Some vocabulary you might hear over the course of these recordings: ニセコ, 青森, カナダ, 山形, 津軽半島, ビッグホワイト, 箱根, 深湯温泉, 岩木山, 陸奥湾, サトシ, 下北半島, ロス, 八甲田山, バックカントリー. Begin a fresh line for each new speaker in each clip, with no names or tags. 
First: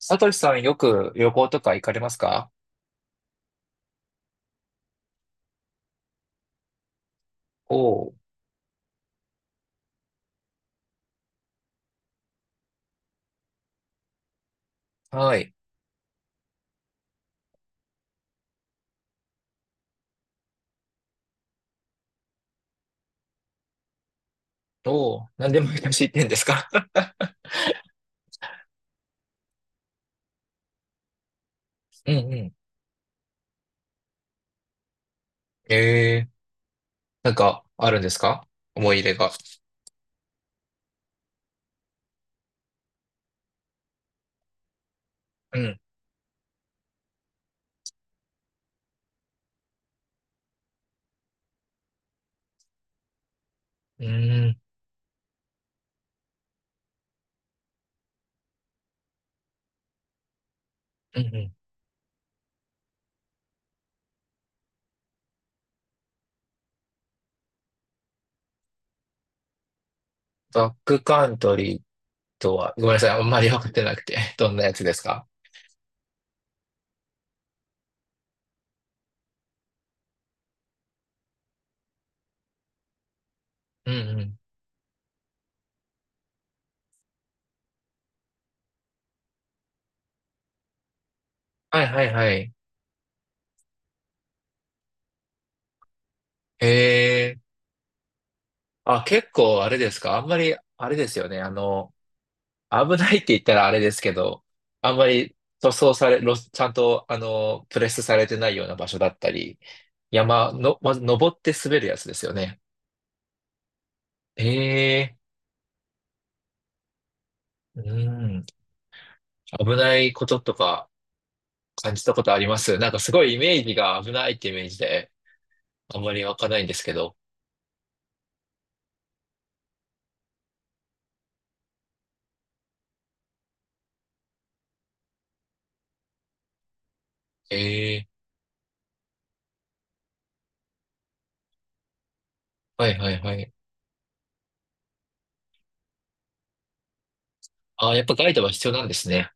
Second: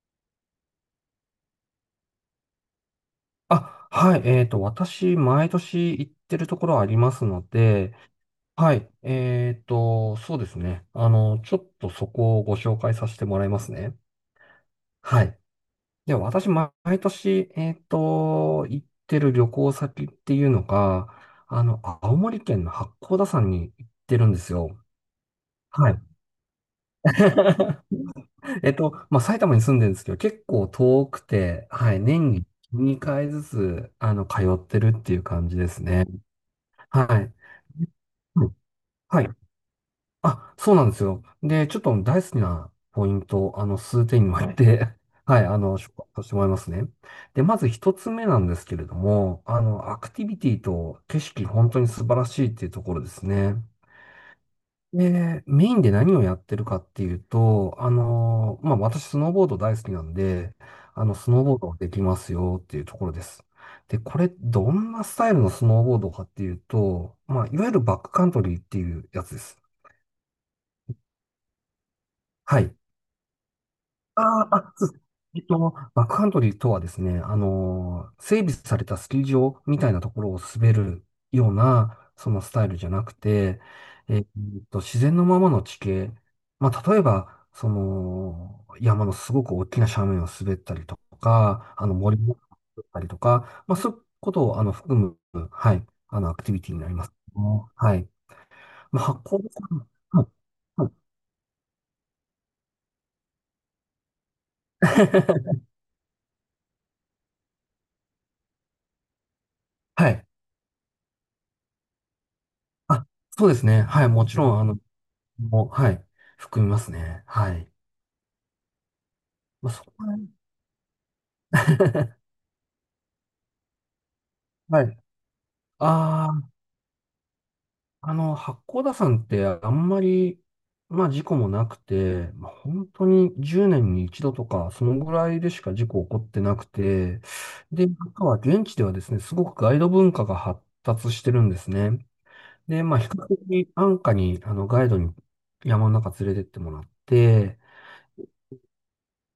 サトシさん、よく旅行とか行かれますか？
あ、はい。私、毎年行ってるところありますので、
おー、
はい。そうですね。ちょっとそこをご紹介させてもらいますね。は
は
い。
い。
では、私、毎年、行ってる旅行先っていうのが、青森県の八甲田山に行ってるんですよ。
おー、何でも
は
昔行
い。
ってんですか？
まあ、埼玉に住んでるんですけど、結構遠くて、はい。
うん
年
う
に
ん。
2回ずつ、通ってるっていう感じですね。
ええ、
は
な
い。
んかあるんです
う
か？
ん。
思い入れ
はい。
が。
あ、そうなんですよ。で、ちょっと大好きなポイントを、数点に分けて、はい、
うん。
紹介させてもらいますね。で、まず一つ目なんですけれども、アクティビティと景色、本当に素晴らしいっていうところですね。
うーん。
で、メインで何をやってるかっていうと、まあ、私、スノーボード大好きなんで、
うんう
スノー
ん。
ボードできますよっていうところです。で、これ、どんなスタイルのスノーボードかっていうと、まあ、いわゆるバックカントリーっていうやつです。
バックカントリーと
は
は、
い。
ごめんなさい。あんまり分かってなくて。どんなやつ
そう
で
で
す
す。
か？
バックカントリーとはですね、整備されたスキー場みたいなところを滑るような、そのスタイルじゃなくて、
うん
え
う
っ
ん。
自然のままの地形、まあ、例えば、その、山のすごく大きな斜面を滑ったりとか、
はいはい
森
は
を滑
い。
ったりとか、まあ、そういうことを、含む、はい、アクティビティになります
ええ、
ね。はい。ま
あ、
あ、発
結
酵です
構あ
か
れ
ね。
ですか？あんまり、
はい。
あ
は
れですよね。危ないって言ったらあれですけど、あんまり
い。
塗装され、ロスちゃんと、プレスされてないような場所だったり、
はい。
山の、まず登って滑るやつですよね。
あ、そうですね。はい。もちろん、
ええ、
もう、はい、含みますね。はい。
うん、危
まあ、そこ
ない
は。
こととか感じたこ とあります？なんかすごいイメージが、危ないってイメージ
はい。
で、あんまり
あ
湧かないんですけど。
あ、八甲田山ってあんまり、まあ事故もなくて、まあ、本当に10年に一度とか、そのぐらいでしか事故起こってなくて、で、
ええ、
あとは現地ではですね、すごくガイド文化が発達してるんですね。で、
は
ま
い
あ比
はい
較
はい。
的安価に、ガイドに山の中連れてってもらって、
ああ、やっぱガイドは必要なんですね。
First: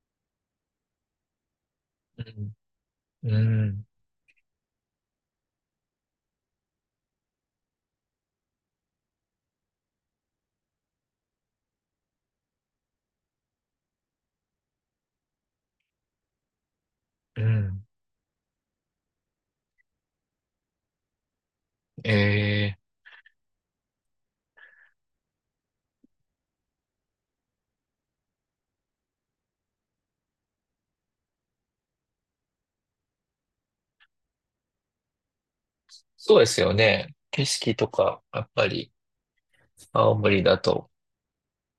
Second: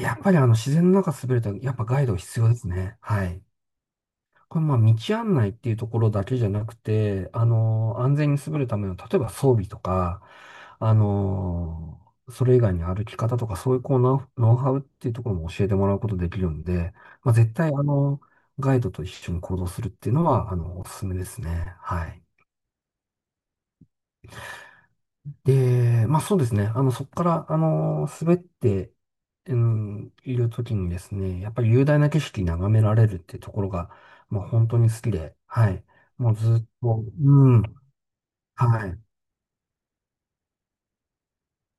やっぱり自然の中滑ると、やっぱガイド
う
必要で
ん、
すね。は
う
い。
ん、
これまあ道案内っていうところだけじゃなくて、安全に優れるための、例えば装備とか、あの、それ以外に歩き方とか、そういうこうノウハウっていうところも教えてもらうことできるんで、まあ
う
絶対
ん。
ガイドと一緒に行動するっていうのは、おすすめですね。はい。
ええ、
で、まあそうですね。そこから、滑って、うん、いるときにですね、やっぱり雄大な景色眺められるっていうところが、まあ本当に好きで、はい。も
そ
う
うで
ず
す
っ
よ
と、
ね。景
うん、
色とか、やっぱ
は
り、
い。
青森だと。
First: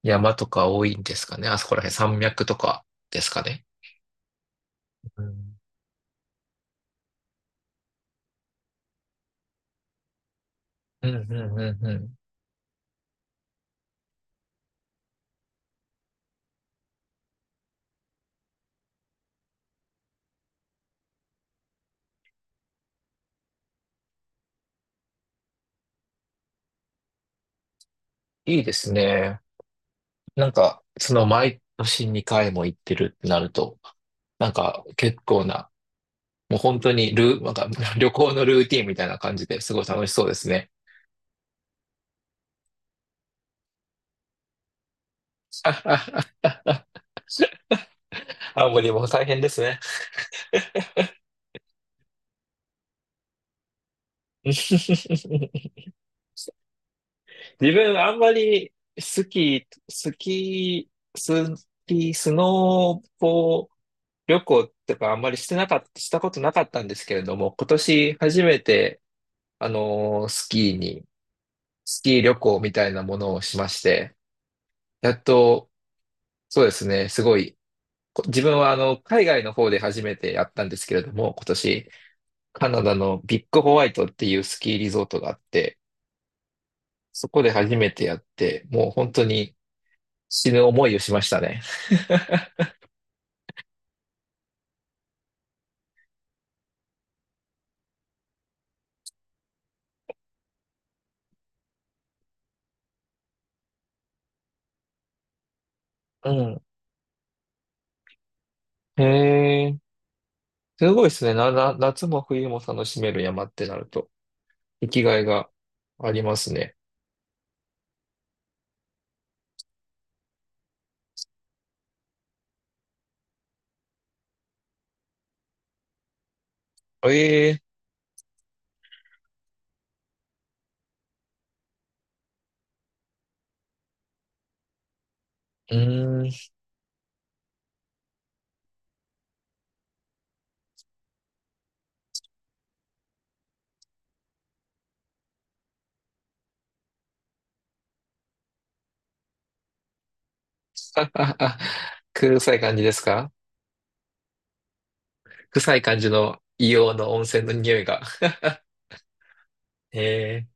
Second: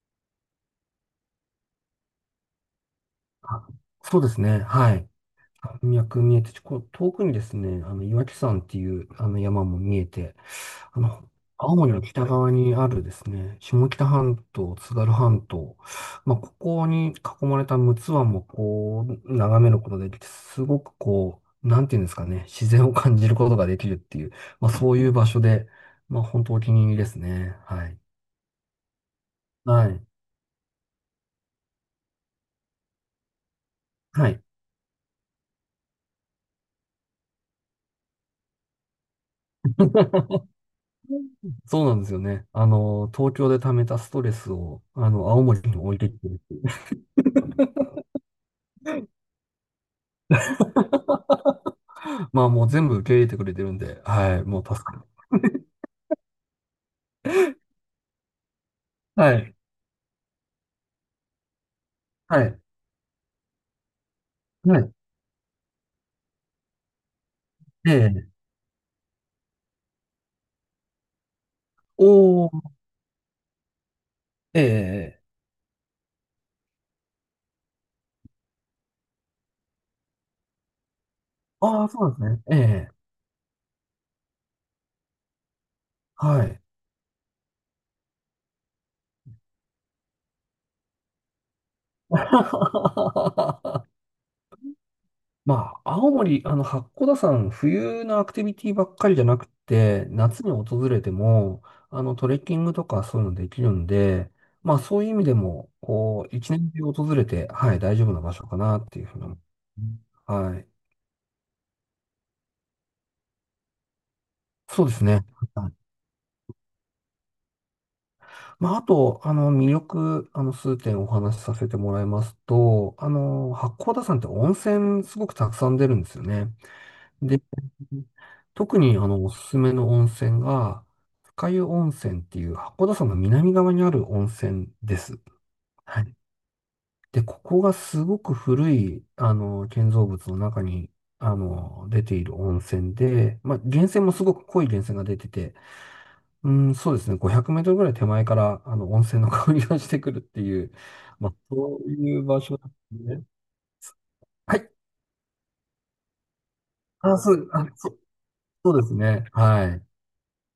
山とか多いんですかね。あそこら辺、山脈とかですかね。
あ、そうですね、はい。
うん
山脈見えて、こう遠くにですね、岩木山っていうあの山も見えて、あ
うんう
の、
ん
青
うんう
森の
ん。
北側にあるですね、下北半島、津軽半島、まあ、ここに囲まれた陸奥湾もこう、眺めることができて、すごくこう、なんていうんですかね、自然を感じることができるっていう、まあ、そういう場所で、まあ、本当お気に入りですね。はい。
いいですね。
はい。
なんか、その毎年2回も行ってるってなると、
はい。
なんか結構な、もう本当にルー、なんか 旅行のルーティンみたいな感じで、すごい楽しそうです ね。
そうなんですよね。東京で溜めたストレスを、青森に置いていて、
青森も大変ですね。
まあもう全部受け入れてくれてるんで、はい、もう助かる。
自分あんまりス
はい、
キー、ス
はい、
ノーボ、旅行
はい、
とかあんまりしてなかった、したことなかったんですけれども、今
え
年
え、
初めて、あのースキーに、スキー旅
お
行
ー、
みたいなものをしまして、
え
やっ
え、
と、そうですね、すごい、こ、自分はあの、海外の方で初めてやったんですけれども、今
あ
年、
あ、そうなんですね。
カナ
え
ダ
え、
のビッグホワイトっていうスキーリゾートがあって、
はい。
そこで初めてやって、もう本当に死ぬ思いをしましたね。
まあ、青森、八甲田山、冬のアクティビティばっかりじゃなくて、夏に訪れても、トレッキングとかそういうのできるんで、まあ、そういう意味でも、こ
う
う、一
ん。
年中訪れて、はい、大丈夫な場所かなって
へ
いうふうに思う。
え、
はい。
すごいですね。夏も冬も楽しめる山ってなると。
そう
生
で
き
す
がい
ね。
がありますね。
まあ、あと、魅力、数点お話しさせてもらいますと、八甲田山って温泉すごくたくさん出るんですよね。
え
で、
え、
特に、おすすめの温泉が、深湯温泉っていう八甲田山の南側にある温泉です。
う
はい。
ーん。
で、ここがすごく古い、建造物の中に、出ている温泉で、まあ、源泉もすごく濃い源泉が出てて、うん、そうですね。500メートルぐらい手前から、温泉の香りがしてくるっていう、まあ、そういう場
臭
所
い
で
感じです
すね。
か？
はい。
臭い感じの、硫黄の
あ、
温
そ
泉
う、
の
あ、
匂い
そう、
が。
そうですね。はい。
ええ、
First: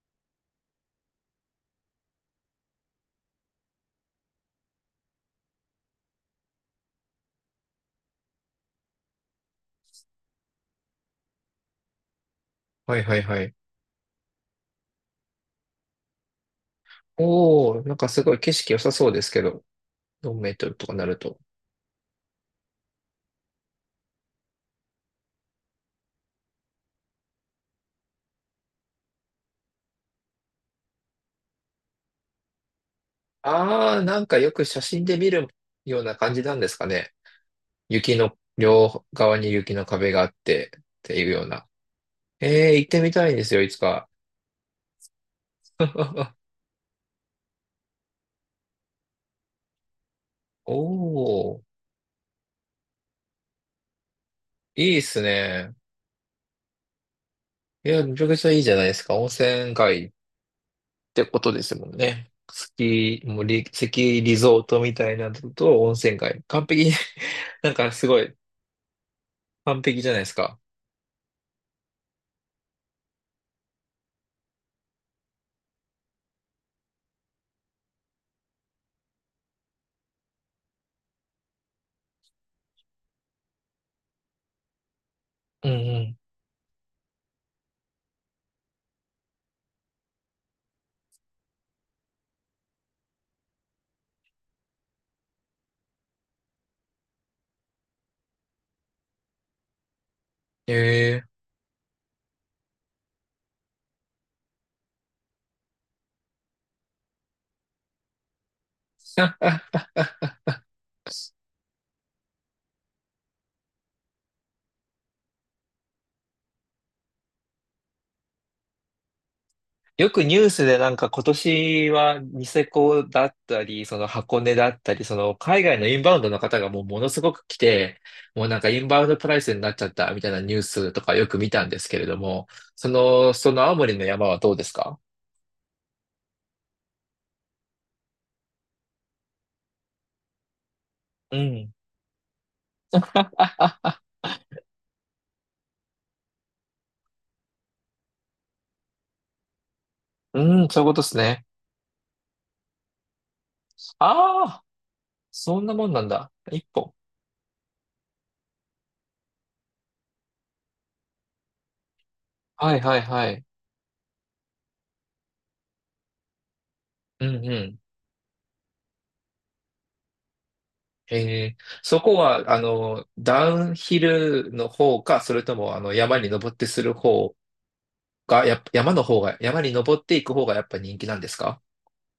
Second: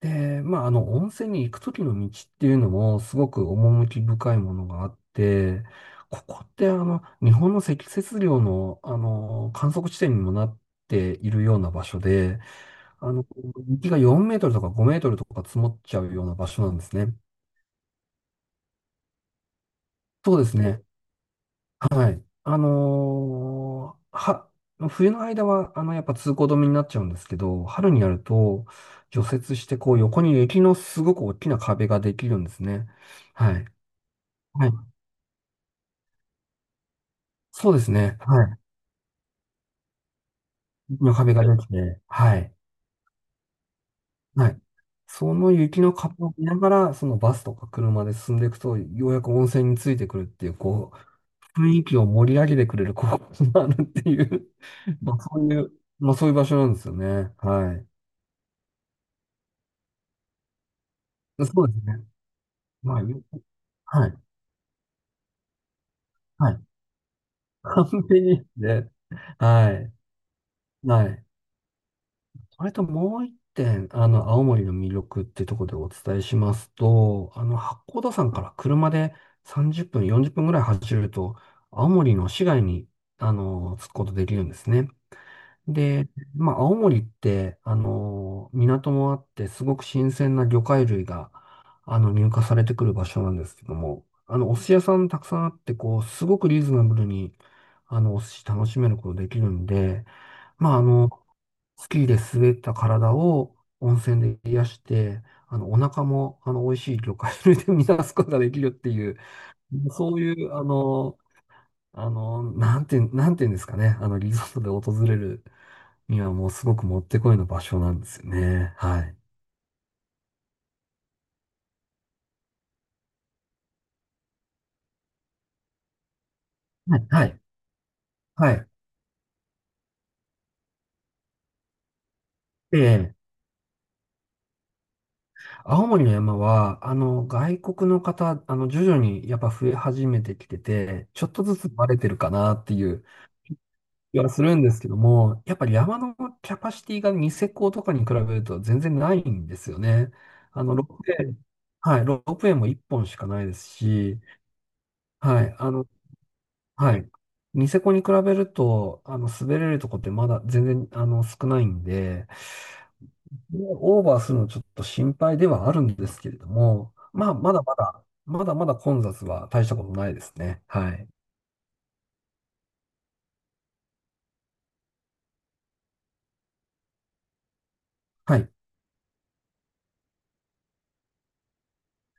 で、まあ、温泉に行くときの道っていうのも、すごく趣深いものがあって、ここって、日本の積雪量の、観測地点にもなっているような場所で、
はい
あ
はい
の、
はい。
雪が4メートルとか5メートルとか積もっちゃうような場所なんですね。
おー、なんかすごい景色良さそうですけど、
そう
4
で
メー
す
トル
ね。
とかなると。
はい。あのーは、冬の間は、やっぱ通行止めになっちゃうんですけど、春になると、除雪して、こう、横に雪のすごく大きな壁ができるんですね。はい。
あー、なんかよく
はい。
写真で見るような感じなんですかね。
そうです
雪
ね。
の、
はい。
両側に雪の壁があってっ
雪の
ていう
壁
よ
が
う
で
な。
きて、はい。
ええ、行ってみたいんですよ、いつか。
はい。その雪の壁を見 ながら、そのバスとか車で進んでいくと、ようやく温泉についてくるっていう、
お
こ
ー、
う、雰囲気を盛り上げてくれるこ告があ るっていう、
いいっ
まあ、
す
そういう、
ね。
まあ、そういう場所なんですよね。はい。
いや、めちゃくちゃいいじゃないですか。温泉街ってことで
そうで
す
す
もん
ね。
ね。ス
まあ、
キー、もうリ、ス
はい。
キーリゾートみたいなのと温泉街。
はい。
完璧に なん
完
かすご
璧
い、
ですね。は
完
い。
璧じゃないですか。
はい。それともう一点、青森の魅力ってところでお伝えしますと、八甲田山から車で30分、40分ぐらい走ると、青森の市街に、着くことできるんですね。
うんう
で、
ん。
まあ、青森って、港もあって、すごく新鮮な魚介類が、入荷されてくる場所なんですけども、お寿司屋さんたくさんあって、こう、すごくリーズナブルに、お寿司楽しめることできるんで、まあ、
ええ。
スキーで滑った体を温泉で癒して、お腹も、美味しい魚介類で満たすことができるっていう、
ああ、
そういう、なんていうんですかね、リゾートで訪れるにはもうすごくもってこいの場所なんですよね。はい。
よくニュースでなんか、今年はニセコだったり、その箱根だったり、その海外のインバウンドの方がもう
は
も
い、
のす
は
ご
い、
く来て、もう
は
なん
い。
かインバウンドプライスになっちゃったみたいな、ニュースとかよく見たんですけれども、
で、
その青森の山はどうですか？
青森の山は、外国の方、徐々にやっぱ増え始めてきてて、ちょっ
う
とずつ
ん。
バレてるかなっていう 気はするんですけども、やっぱり山のキャパシティがニセコとかに比べると全然ないんですよね。
う
あ
ーん、
の、
そう
ロ
い
ー
うこ
プウ
とです
ェイ、
ね。
はい、ロープウェイも1本しかないですし、
ああ、
はい、
そんなもんなんだ。一本。
はい。ニセコに比べると、滑れるとこってまだ全然、少ないんで、
はいはいはい。
でオーバーするのちょっと心配ではあるんですけれども、
う
まあ、
ん
ま
う
だま
ん。
だ、まだまだ混雑は大したことないですね。はい。
へえ、そこは、あの、ダウンヒルの方か、それとも、あの、山に登ってする方
は
が、
い。
やっぱ、山の方が、山に登っていく方がやっぱ人気なんですか？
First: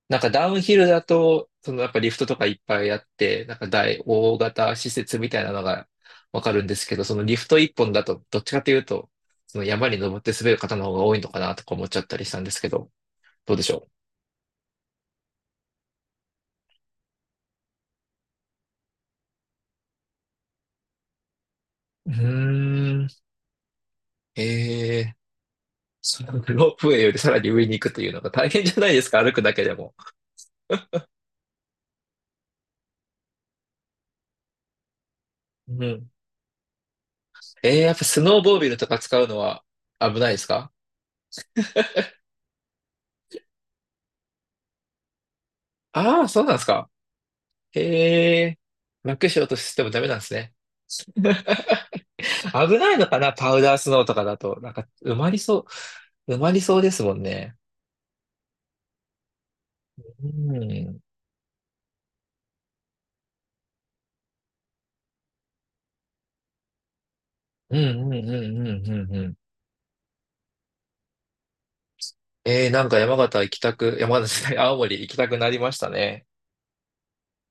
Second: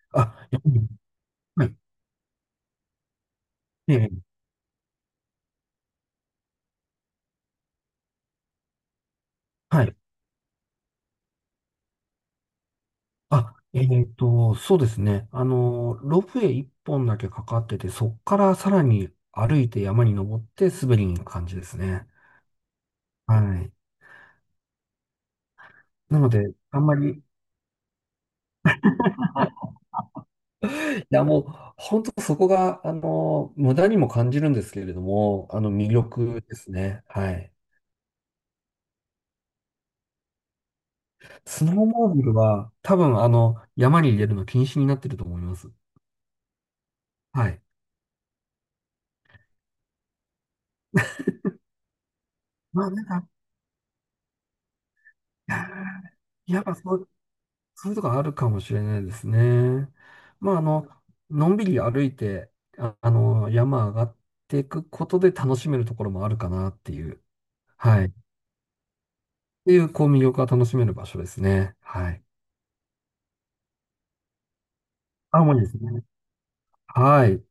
なんか
あ、
ダウ
や
ン
っ
ヒルだと、そのやっぱリフトとかいっぱいあって、なんか
ぱり。はい。ええ。
大型施設みたいなのがわかるんですけど、そのリフト一本だと、どっちかというと、その
は
山
い。
に登って滑る方の方が多いのかなとか思っちゃったりしたんですけど、ど
あ、
うでしょう？
そうですね。ロープウェイ1本だけかかってて、そっからさらに歩いて山に登って滑りに行く感じですね。
うーん。
はい。
ええ、
な
そ
の
の
で、
ロー
あん
プウ
ま
ェイより
り、
さらに上に行くというのが大変じゃないですか、歩くだけでも。
いや、もう、本当そこが、無駄にも感じるんですけれども、
う
魅
ん。
力ですね。はい。
ええ、やっぱスノーボービルとか使うのは危ないですか？
スノーモービルは、多分、山に入れるの禁止になってると思います。
ああー、そうなんですか。
はい。
ええ、楽しようとしてもダメなんですね。危
まあ、
ない
なん
のか
か、
な、パウダースノーとかだと。なんか、
いや
埋ま
ーや
り
っぱ
そうで
そ
す
う、
もんね。
そういうとこあるかもしれないですね。
う
まあ、
ん。
のんびり歩いて、あ、山上がっていくことで楽しめるところもあるかなっていう、
う
はい。
ん
っ
うんうんうんうんうん。
ていう、こう、魅力が楽しめる場所ですね。はい。
えー、なんか山形行きたく、山形じゃない、青森行きたく
青
なり
森で
まし
す
た
ね。
ね。
はい。